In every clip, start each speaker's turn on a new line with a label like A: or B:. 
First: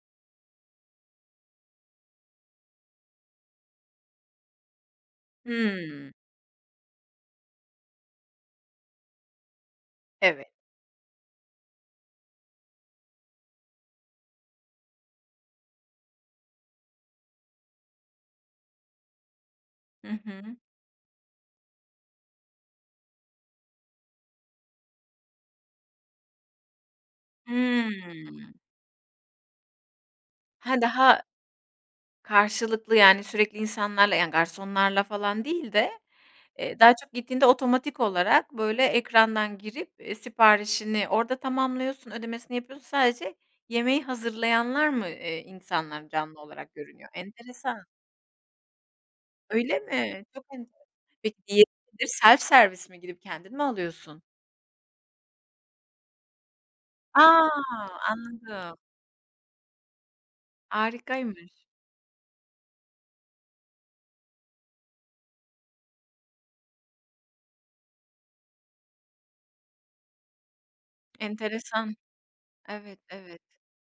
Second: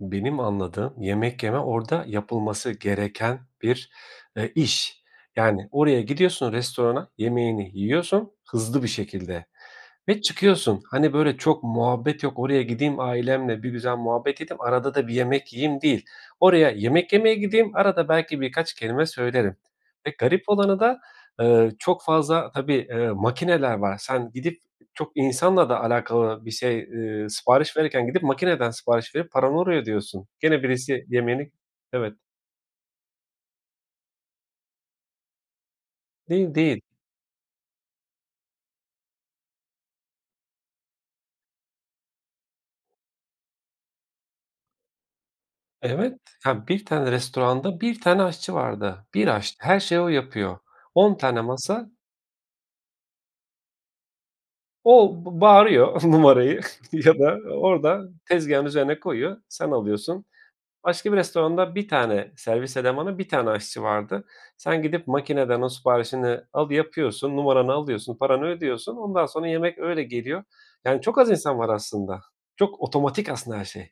A: Benim anladığım yemek yeme orda yapılması gereken bir, eee, iş. Yani, oraya
B: Hıı.
A: gidiyorsun restorana yemeğini yiyorsun hızlı bir şekilde ve
B: Evet.
A: çıkıyorsun. Hani, böyle, çok muhabbet yok. Oraya gideyim ailemle bir güzel muhabbet edeyim. Arada da bir yemek yiyeyim, değil. Oraya yemek yemeye gideyim. Arada belki birkaç kelime söylerim
B: Hı
A: ve garip
B: hı.
A: olanı da, eee, çok fazla, tabii, eee, makineler var. Sen gidip çok insanla da alakalı bir şey, eee, sipariş
B: Hıı.
A: verirken gidip makineden sipariş verip paranı oraya ödüyorsun. Gene
B: Ha,
A: birisi
B: daha
A: yemeğini Evet.
B: karşılıklı, yani, sürekli insanlarla, yani, garsonlarla falan değil de,
A: Değil,
B: eee,
A: değil.
B: daha çok gittiğinde otomatik olarak, böyle, ekrandan girip, eee, siparişini orda tamamlıyorsun, ödemesini yapıyorsun. Sadece yemeği hazırlayanlar mı, eee, insanlar
A: Evet.
B: canlı
A: Ya,
B: olarak
A: 1
B: görünüyor?
A: tane
B: Enteresan.
A: restoranda 1 tane aşçı vardı. 1 aşçı.
B: Öyle
A: Her şeyi o
B: mi? Çok
A: yapıyor.
B: enteresan.
A: 10 tane
B: Peki,
A: masa
B: yemekleri self-service mi, gidip kendin mi alıyorsun?
A: O, b bağırıyor numarayı ya da
B: A!
A: orada tezgâhın
B: Anladım.
A: üzerine koyuyor, sen alıyorsun. Başka bir
B: Harikaymış.
A: restoranda 1 tane servis elemanı, 1 tane aşçı vardı. Sen gidip makineden o siparişini alı yapıyorsun, numaranı alıyorsun, paranı ödüyorsun ondan sonra yemek öyle geliyor. Yani, çok az insan var
B: Enteresan.
A: aslında, çok
B: Evet,
A: otomatik
B: evet.
A: aslında her şey.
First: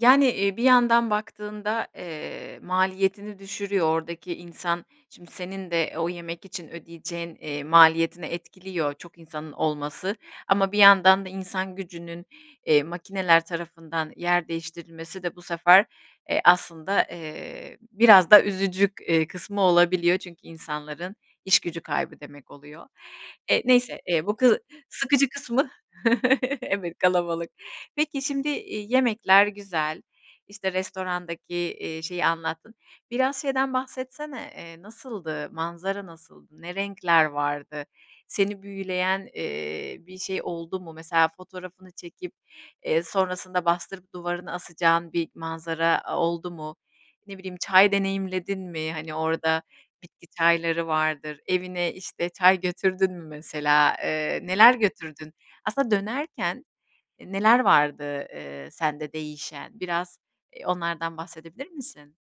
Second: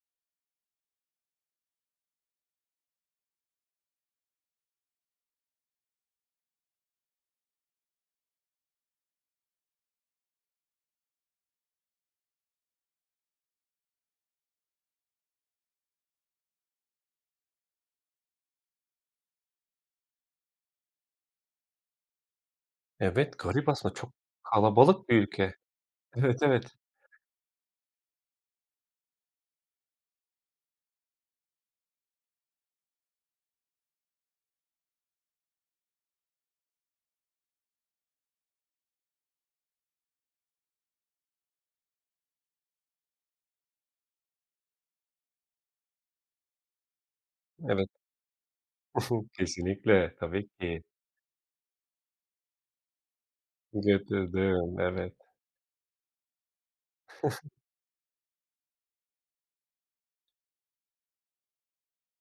B: Yani, eee, bir yandan baktığında, eee, maliyetini düşürüyor ordaki insan. Şimdi senin de o yemek için ödeyeceğin, eee, maliyetini etkiliyor çok insanın olması ama bir yandan da insan gücünün, eee, makineler tarafından yer değiştirilmesi de bu sefer, eee, aslında, eee, biraz da üzücü k eee, kısmı olabiliyor. Çünkü insanların iş gücü kaybı demek oluyor.
A: Evet.
B: Eee,
A: Garip aslında
B: neyse,
A: çok
B: eee, bu kı
A: kalabalık bir
B: sıkıcı
A: ülke.
B: kısmı
A: Evet, evet.
B: Evet, kalabalık. Peki, şimdi, iii, yemekler güzel, işte, restorandaki, iii, şeyi anlattın. Biraz şeyden bahsetsene, eee, nasıldı? Manzara nasıldı? Ne renkler vardı? Seni büyüleyen, eee, bir şey oldu mu, mesela fotoğrafını çekip, eee, sonrasında bastırıp duvarını asacağın bir manzara a oldu mu, ne bileyim
A: Evet.
B: çay deneyimledin mi? Hani, orda
A: Kesinlikle.
B: bitki
A: Tabii ki.
B: çayları vardır. Evine, işte, çay götürdün mü mesela? Eee, neler
A: Getirdim. Evet.
B: götürdün? Aslında dönerken, eee, neler vardı, eee, sende değişen? Biraz, eee, onlardan bahsedebilir misin?